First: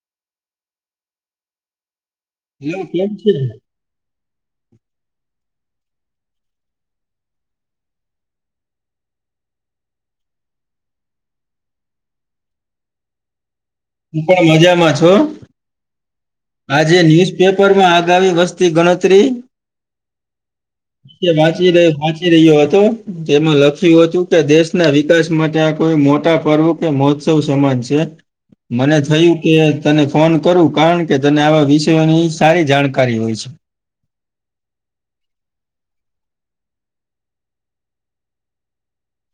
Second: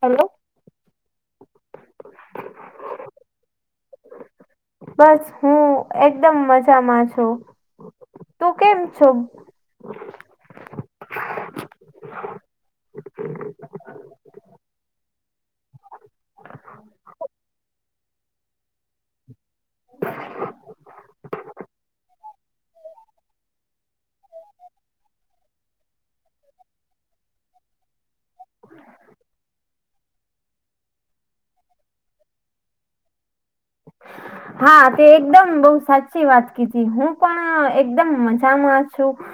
હાલો. Hello કેમ છે? બસ હું એકદમ મજામાં છું તું કેમ છો? હું પણ મજામાં છું. આજે ન્યુઝપેપરમાં આગામી વસ્તી ગણતરી વાંચીર વાંચી રહ્યો હતો તેમાં લખ્યું હતું કે દેશના વિકાસ માટે આ કોઈ મોટા પર્વ કે મહોત્સવ સમાન છે. મને થયું કે તને ફોન કરું કારણ કે તને આવા વિષયોની સારી જાણકારી હોય છે. હા તે એકદમ બોવ સાચી વાત કીધી હું પણ એકદમ મજામાં છું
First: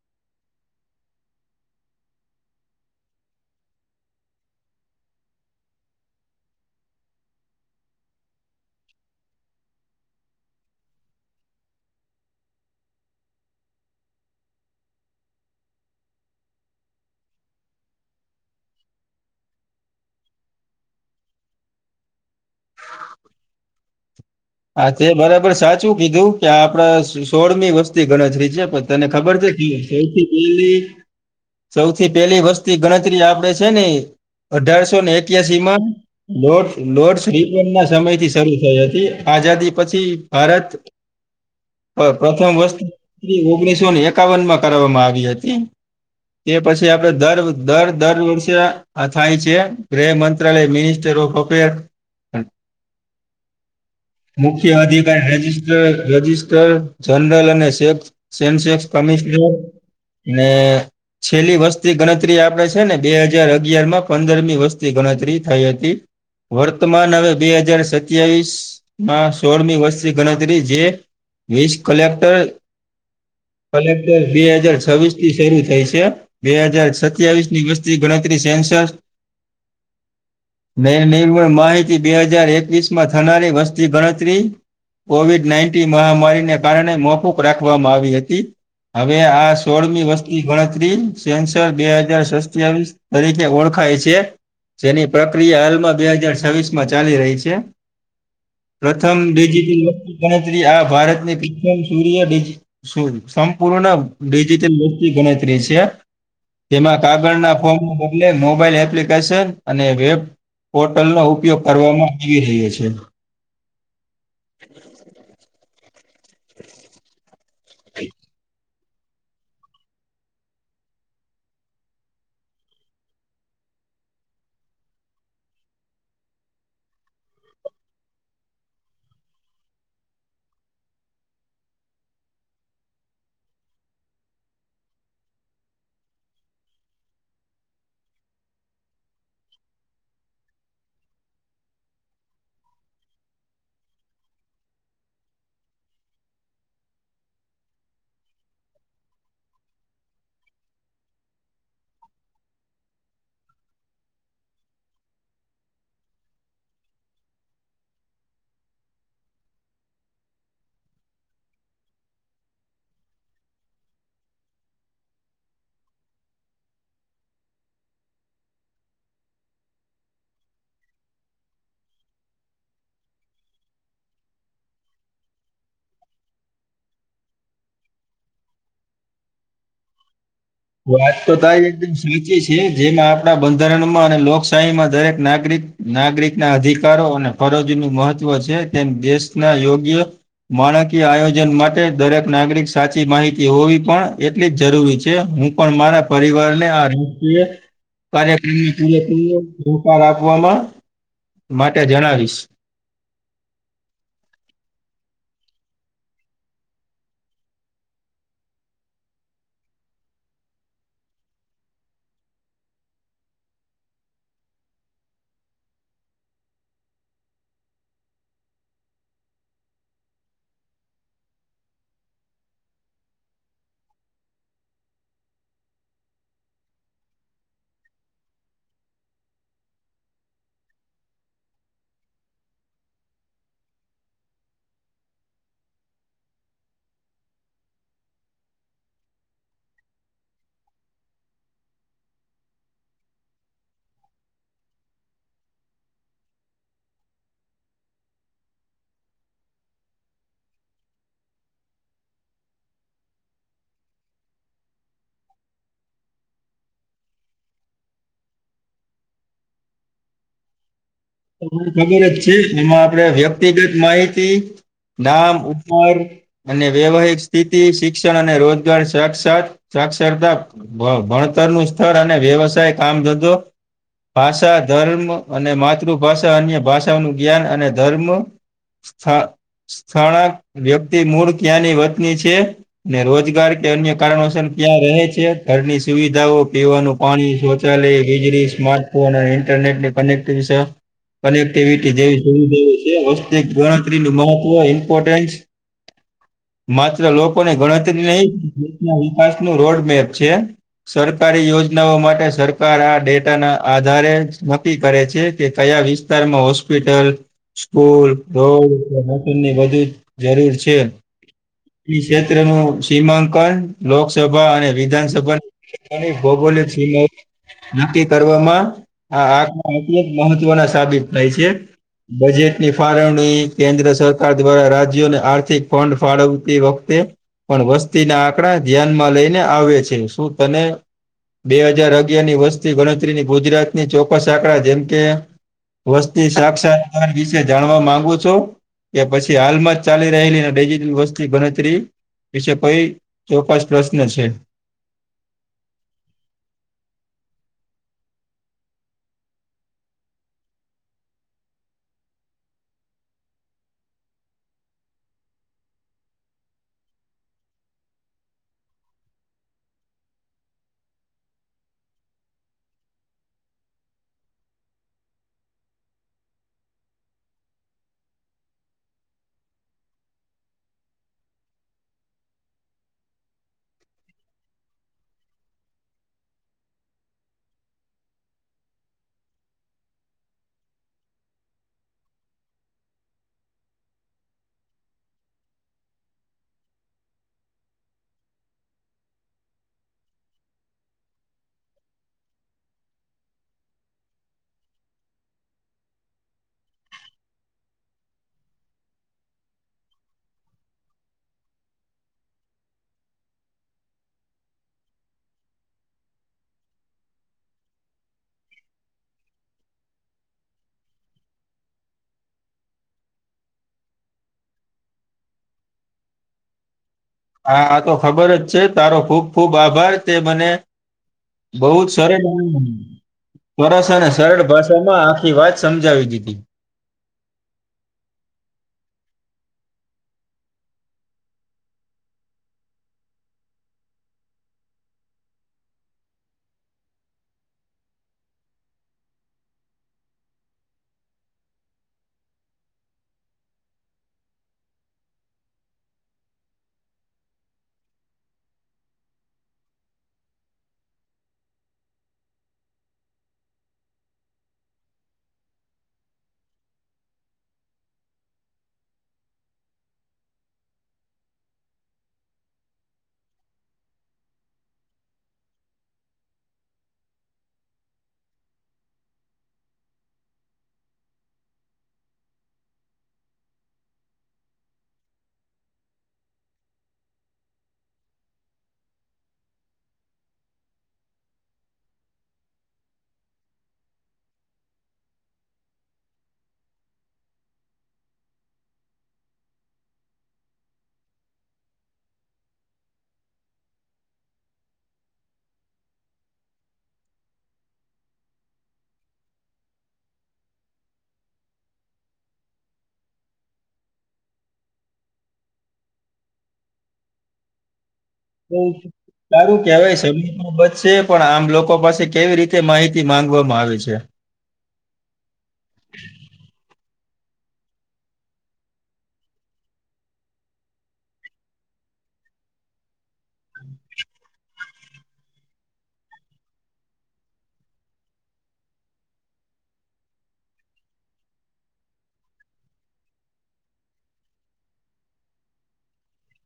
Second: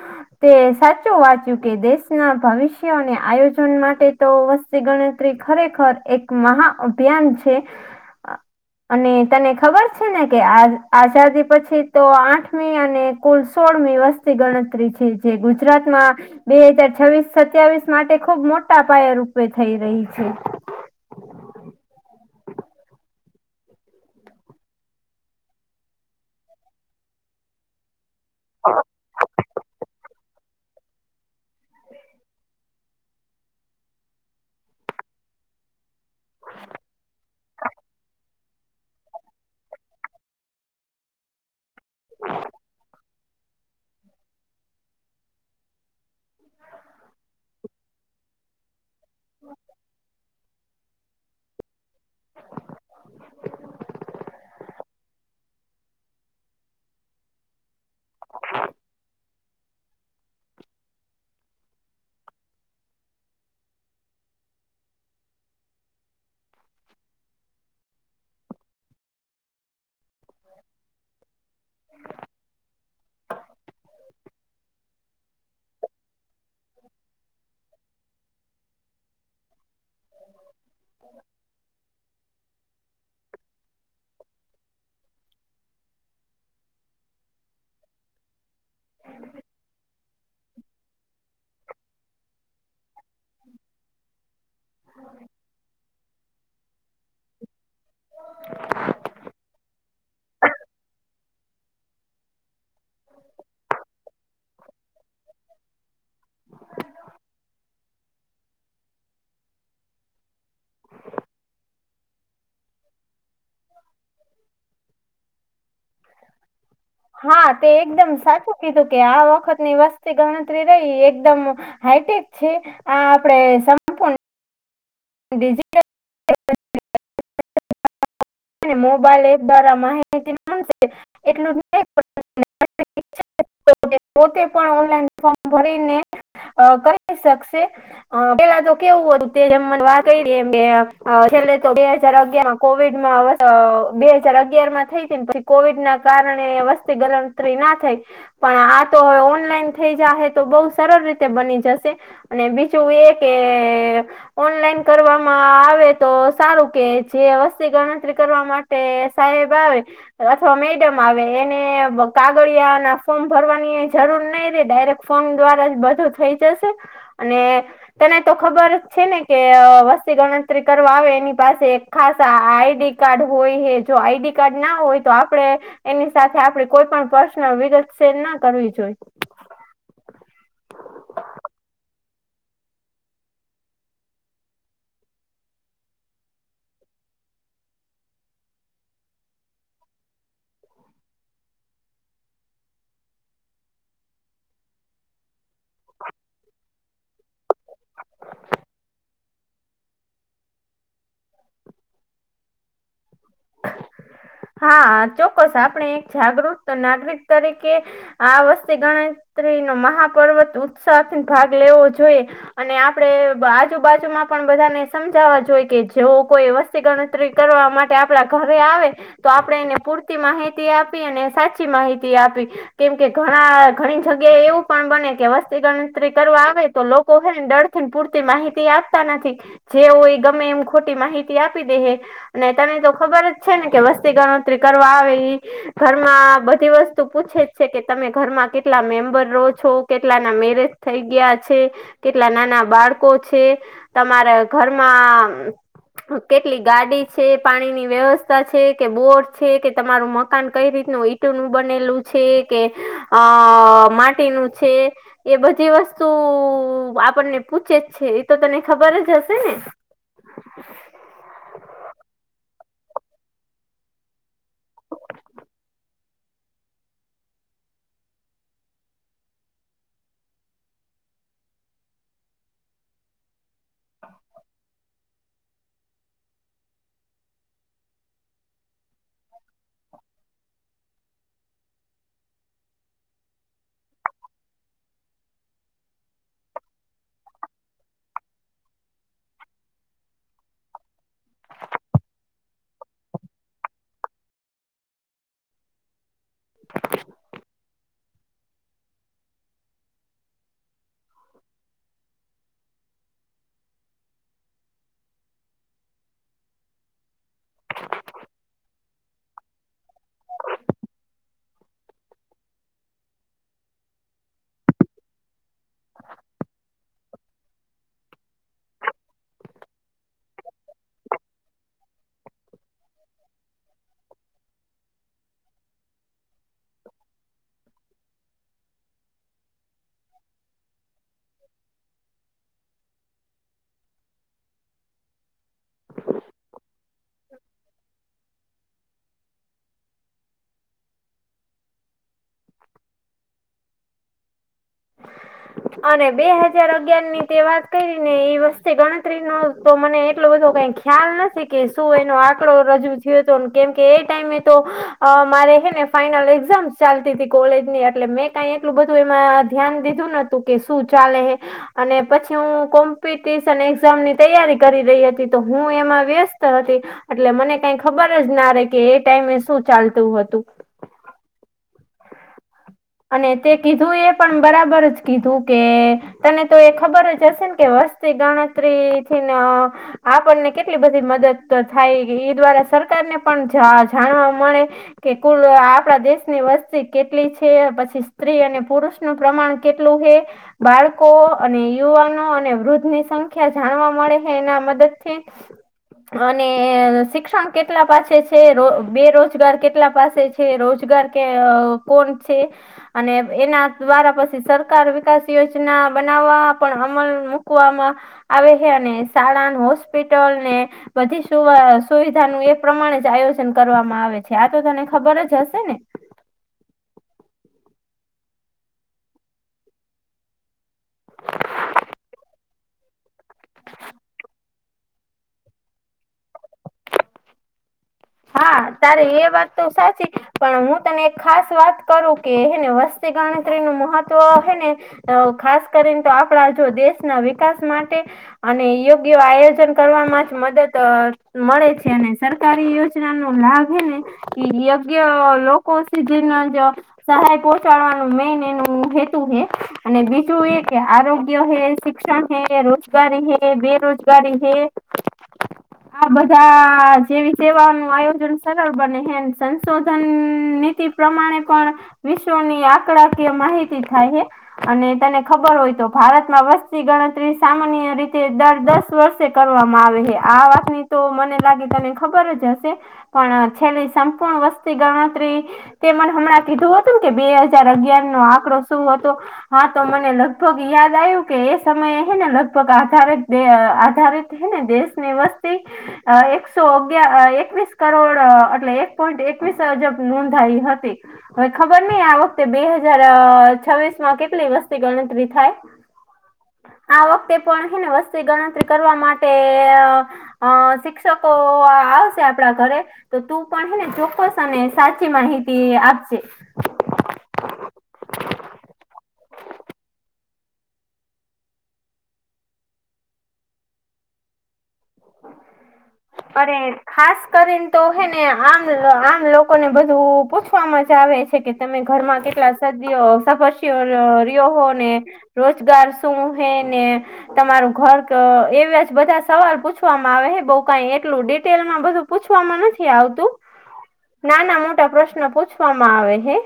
તે સાચું વાંચ્યું કે દેશના ભવિષ્યને આયોજન માટે તો વસ્તી ગણતરી ખરેખર એક મહા અભિયાન છે. અને તને ખબર છે, ને કે આ આઝાદી પછી તો આઠમી અને કુલ સોળમી વસ તી ગણતરી છે છે, ગુજરાતમાં બે હજાર છવ્વીસ સત્યાવીસ માટે ખુબ મોટા પાયે રૂપે થઈ રહી છે. હા, તે બરાબર સાચું કીધું કે, આપણે સોળમી વસ વસ્તી ગણતરી છે, પણ તને ખબર છે, સૌથી પહેલી સૌથી પેલી વસ્તી ગણતરી આપણે છે ને. અઢારસો ને, એક્યાસી માં લો લોટસ રિપ ના સમય થી શરૂ થઈ હતી. આઝાદી પછી ભારત પ્રથમ વસ્ત ઓગણીસો ને, એકાવન માં કરવામાં આવી હતી. એ પછી આપડે દર દર દર વર્ષે આ થાય છે, ગૃહ મંત્રાલય મિનિસ્ટર ઓફ અફેર મુખ્ય અધિકારી રજિસ્ટ્રર જનરલ અને સે સેન્સેક્સ કમિશનર ને છેલ્લી વસ્તી ગણતરી આપે છે ને, બે હજાર અગિયાર માં પંદરમી વસ્તી ગણતરી થઈ હતી. વર્તમાન હવે બે હજાર સત્યાવીસ. સોળમી વર્ષથી ગણતરી જે વીસ કલેક્ટર હા. કલેક્ટર બે હજાર છવ્વીસ થી શરૂ થાય છે. બે હજાર સત્યાવીસ ની વસ્તી ગણતરી સેન્સર નેણ નિર્મણ માહિતી બે હજાર એકવીસ માં થનારી વસ્તી ગણતરી. કોવિડ નાઇન્ટીન મહામારીને કારણે મોફૂક રાખવામાં આવી હતી. હવે આ સોળમી વસ્તી ગણતરી સેન્સર બે હાજાર સત્યાવીસ તરીકે ઓળખાય છે, જેની પ્રક્રિયા હાલમાં બે હાજાર છવ્વીસ માં ચાલી રહી છે. હ. પ્રથમ ડિજિટલ ગણતરી આ ભારતની પ્રથમ સૂર્ય શું સંપૂર્ણ ડિજિટલ વસ્તી ગણતરી રહી છે? તેમાં કાગળના ફોર્મ બદલે મોબાઈલ એપ્લિકેશન અને વેબ પોર્ટલ નો ઉપયોગ કરવામાં આવી રહ્યો છે. [unintelligible] હા, તે એકદમ સાચું કીધું કે, આ વખતની વસ્તી ગણતરી રહી એકદમ. હાઈટેક છે, આ આપડે સમ ડિજિટલ. મોબાઈલ એપ દ્વારા માહિતી મળશે એટલું જ. પોતે પણ ઓનલાઈન ફોર્મ ભરીને કરી શકશે. પેલા તો કેવું હતું, તે જેમ મને વાત કરી બે હજાર અગિયારમાં કોવિડમાં અ બે હજાર અગિયાર માં થઈ હતી ને, પછી કોવિડ ના કારણે વસ્તી ગણતરી ના થઈ. પણ આ તો હવે ઓનલાઈન થઈ જશે, તો બહુ સરળ રીતે બની જશે. અને બીજું એ કે ઓનલાઈન કરવામાં આવે તો, સારું કે જે વસ્તીકણ કરવા માટે સાહેબ આવે. અથવા મેડમ આવે, એને કાગળિયા ના ફોર્મ ભરવાની જરૂર નહી રે ડાયરેક્ટ. ફોન દ્વારા જ બધો થઈ જશે, અને તને તો ખબર છે ને, કે વસ્તી ગણતરી કરવા આવે, એની પાસે એક ખાસ આઈડી કાર્ડ હોય, હ જો આઈડી કાર્ડ ના હોય તો આપડે એની સાથે આપડે કોઈ પણ પર્શનલ વિગત શેર ના કરવી જોઈ. વાત તો તારી એકદમ સાચી છે, જેમાં આપણા બંધારણમાં અને લોકશાહીમાં દરેક નાગરિક નાગરિક ના અધિકારો અને ફરજ નું મહત્વ છે, તેમ દેશના યોગ્ય માણાકીય આયોજન માટે દરેક નાગરિક સાચી માહિતી હોવી, પણ એટલી જ જરૂરી છે હું. પણ મારા પરિવારને આ રષુએ કાર્યક્રમ હતી આપવામાં. માટે જણાવીશ. હા ચોક્કસ, આપણે એક જાગૃત નાગરિક તરીકે આ વસ્તે ગણતરી નો મહાપર્વત ઉત્સાહથી ભાગ લેવો જોઈએ. અને આપડે આજુબાજુમાં પણ બધાને સમજાવા જોઈ કે, જેવો કોઈ વસ્તુ ગણતરી કરવા માટે આપ આપણા ઘરે આવે તો, આપણેે એને પૂરતી માહિતી આપી અને સાચી માહિતી આપી. કેમ કે ઘણા ઘણી જગ્યા એવું પણ બને કે, વસ્તી ગણતરી કરવા આવે તો લોકો. કોહ દળ ને પૂરતી માહિતી આપતા નથી. જેવું એ ગમે એમ ખોટી માહિતી આપી દે, હ અને તમે તો ખબર જ છે ને કે, વસ્તી ગણતરી કરવા આવે એ ઘરમાં બધી વસ્તુ પૂછે જ છે કે, તમે ઘરમાં કેટલા મેમ્બર રહો છો કેટલા ના મેરેજ. થઈ ગયા છે, કેટલા નાના બાળકો છે. તમારે ઘરમાં કેટલી ગાડી છે, પાણીની વ્યવસ્થા છે કે, બોટ છે કે, તમારું મકાન કઈ રીતનું ઈટું નું બનેલું છે કે. અ માટીનું છે. એ બધી વસ્તુ આપણને પૂછે જ છે, એ તો તને ખબર જ હશે ને. ને ખબર જ છે, એમાં આપણેે વ્યક્તિગત માહિતી નાામ ઉપર અને વૈવહિક સ્થિતિ શિક્ષણ અને રોજગાર સા સાક્ષરતા ભણતર નું સ્તર અને વ્યવસાય કામ ધંધો. ભાષા ધર્મ અને માતૃભાષા અન્ય ભાષાઓનું જ્ઞાન અને ધર્મ સ્થણાક વ્યક્તિ મૂળ ક્યાંની વતની છે? ને રોજગાર કે અન્ય કારણોસર ક્યાં રહે છે, ઘરની સુવિધાઓ પીવાનું. પાણી શૌચાલય વીજળી સ્માર્ટફોન અને ઇન્ટરનેટની કનેક્ટિવિટી. કનેક્ટિવિટી જેવી સુવિધાઓ છે, ગણતરી નું મહત્વ ઇમ્પોર્ટન્સ. માત્ર લોકોને ગણતરી નહી, દેશના વિકાસ નું રોડ મેપ છે. સરકારી યોજનાઓ માટે સરકાર આ ડેટા ના આધારે નક્કી કરે છે. કે કયા વિસ્તારમાં હોસ્પિટલ. સ્કૂલ રોડ મશીન ની બધી જ જરૂર છે. ક્ષેત્ર નું સીમાંકન લોકસભા અને વિધાનસભા ની ભૌગોલિક સીમાઓ નક્કી કરવામાં આ આંખ મહત્વના સાબિત થાય છે. બજેટની ફાળવણી કેન્દ્ર સરકાર દ્વારા રાજ્યોને આર્થિક ફંડ ફાળવતી વખતે પણ વસ્તી ના આંકડા ધ્યાનમાં લઈને આવે છે. શું તને? બે હજાર અગિયાર ની વર્ષતી ગણતરીની ગુજરાત ની ચોક્કસ આંકડા જેમ કે વસ્તી સાક્ષા વિશે જાણવા માંગુ છો? કે પછી હાલમાં જ ચાલી રહેલી ડિજટ વસ્તી ગણતરી. વિશે કઈ ચોકસ પ્રશ્ન છે? [inaudible] અને બે હાજાર અગયાર ની તે વાત કરી ને, એ વસ્તી ગણતરી નો તો મને એટલો બધો કઈક ખ્યાલ નથી કે શું? એનો આંકડો રજૂ થયો હતો, કેમ કે એ ટાઈમે તો અ મારે હે ને ફાઈનલ એક્ઝામ્સ ચાલતી હતી કોલેજની એટલે મેં કાઈ એટલું બધું એમાં ધ્યાન દીધું નતું કે શું ચાલે હે, અને પછી હું કોમ્પિટશન એક્ઝામની તૈયારી કરી રહી હતી. તો હું એમાં વ્યસ્ત હતી. એટલે મને કઈ ખબર જ ના રે કે એ ટાઈમે શું ચાલતું હતું. અને તે કીધું એ પણ બરાબર જ કીધું કે તને તો એ ખબર જ હશે ને કે વસ્તી ગણતરી થીને, આપણને કેટલી બધી મદદ થાય એ દ્વારા સરકાર ને પણ જાણવા મળે. કે કુલ આપણા દેશની વસ્તી કેટલી છે. છે પછી સ્ત્રી અને પુરુષ નું પ્રમાણ કેટલું હે. બાળકો અને યુવાનો અને વૃદ્ધ ની સંખ્યા જાણવા મળે છે. એના મદદથી, [inaudible] અને શિક્ષણ કેટલા પાસે છે. બેરોજગાર કેટલા પાસે છે. છે રોજગાર કે કોણ છે. અને એના દ્વારા પછી સરકાર વિકાસ યોજના બનાવવા પણ અમલ મૂકવામાં આવે હે. અને શાળાન હોસ્પિટલ ને, બધી સુવિધા નું એ પ્રમાણે જ આયોજન કરવામાં આવે છે. આ તો તને ખબર જ હશે ને, હા તો ખબર જ છે. તારો ખૂબ ખુબ આભાર તે મને, બઉ જ સરળોરા સરસ અને સરળ ભાષામાં આખી વાત સમજાવી દીધી. હા તારે એ વાત તો સાચી પણ હું તને એક ખાસ વાત કરું કે હેને વસ્ત તિ ગણતરી નું મહત્વ હ ને, ખાસ કરીને તો આપડા જો દેશના વિકાસ માટે અને યોગ્ય આયોજન કરવાવામાં જ મદદ મળે છે. અને સરકારી યોજ નો લાભહે ને કે યોગ્ય લોકો સધીના જ સહાય પહોચાડવાનું મેન એનું હેતુ હ. અને બીજું એ કે આરોગ્ય હે શિક્ષણ હૈ રોજગારી હૈ. બેરોજગારી હૈ. આ બધા જેવી સેવાનું આયોજન સરળ બને છે. સંશોધન નીતિ પ્રમાણે પણ વિશ્વની આંકડાકીય માહિતી થાય હે. અને તને ખબર હોય તો ભારતમાં વસ્તી ગણતરી સામાન્ય રીતે દર દસ વર્ષ કરવામાં આવે હ આ વાતની તો મને લાગે તને ખબર જ હશે. પણ છેલ્લી સંપૂર્ણ વસ્તી ગણતરી, તે મને હમણાં કીધું હતું કે બે હાજાર અગિયાર નો આંકડો શું હતો. હા તો મને લગભગ યાદ આવ્યું કે એ સમયે હ ને લગભગ આધારિત આધારિત, ને દેશ ની વસ્તી એકસો અગયાર એકવીસ, કરોડ એટલે એક પોઈન્ટ એકવીસ અજબ નોંધાઈ હતી. હવે ખબર નઈ આ વખતે બે હજાર છવ્વીસ માં કેટલી વસ્તી ગણતરી થાય. આ વખતે પણ હેને વસ્તી ગણતરી કરવા માટે, અ શિક્ષકો આવશે. આપડા ઘરે તો તું પણ હેને ચોક્કસ અને સાચી માહિતી આપશે. બ છે. [unintelligible] સારું કેવાય સમાં બચશે પણ આમ લોકો પાસે કેવી રીતે માહિતી માંગવામાં આવે છે. અરે ખાસ કરીને તો હેને આમ આમ લોકો ને બધું પૂછવામાં જ આવે છે. કે તમે ઘરમાં કેટલા સદીઓ સભસીઓ રિ્યો હો ને. રોજગાર શું હે ને તમારું ઘર એવા જ બધા સવાલ પૂછ. પછવામાં આવે બઉ કઈ એટલું ડિટેલમાં બધું પૂછવામાં નથી આવતું. નાના મોટા પ્રશ્નો પૂછવામાં આવે હે.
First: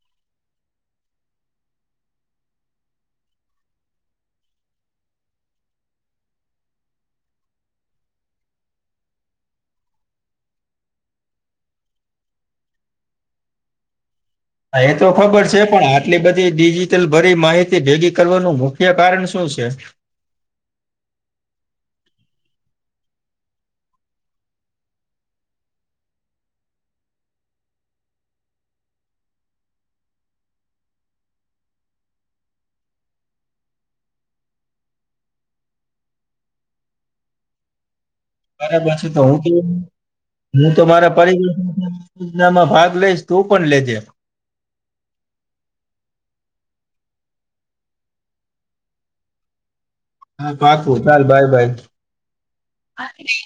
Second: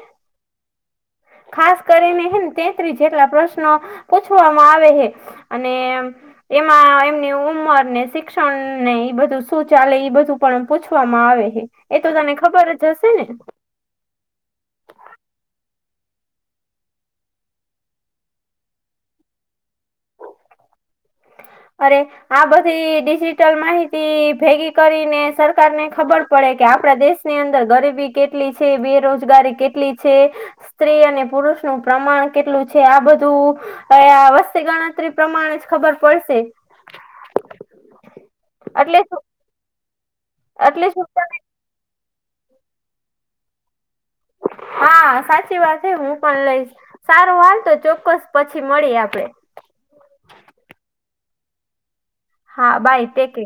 ખાસ કરીને હ તેત્રીસ જેટલા પ્રશ્નો પૂછવામાં આવે છે. અને એમાં એમની ઉંમર ને શિક્ષણને એ બધું શું ચાલે બધું પણ પૂછવામાં આવે છે, એ તો તને ખબર જ હશે ને. એ તો ખબર છે પણ, આટલી બધી ડિજિટલ ભરી માહિતી ભેગી કરવાનું મુખ્ય કારણ શું છે? અરે. આ બધી ડિજીિટલ માહિતી ભેગી કરીને સરકાર ને ખબર પડે કે આપડા દેશ ની અંદર ગરીબી કેટલી છે? બેરોજગારી કેટલી છે? સ્ત્રી અને પુરુષ નું પ્રમાણ કેટલું છે? આ બધું અ આ વસ્તી ગણતરી પ્રમાણે જ ખબર પડશે. [unintelligible] એટલે શું એટલે શું નામાં ભાગ લઈશ તું પણ, લેજે. હા, સાચી વાત હે, હું પણ લઈશ. સારું હાલ તો ચોક્કસ પછી મળી આપડે. હા, પાકવું ચાલ બાય બાય. હા, બાઈ તે કે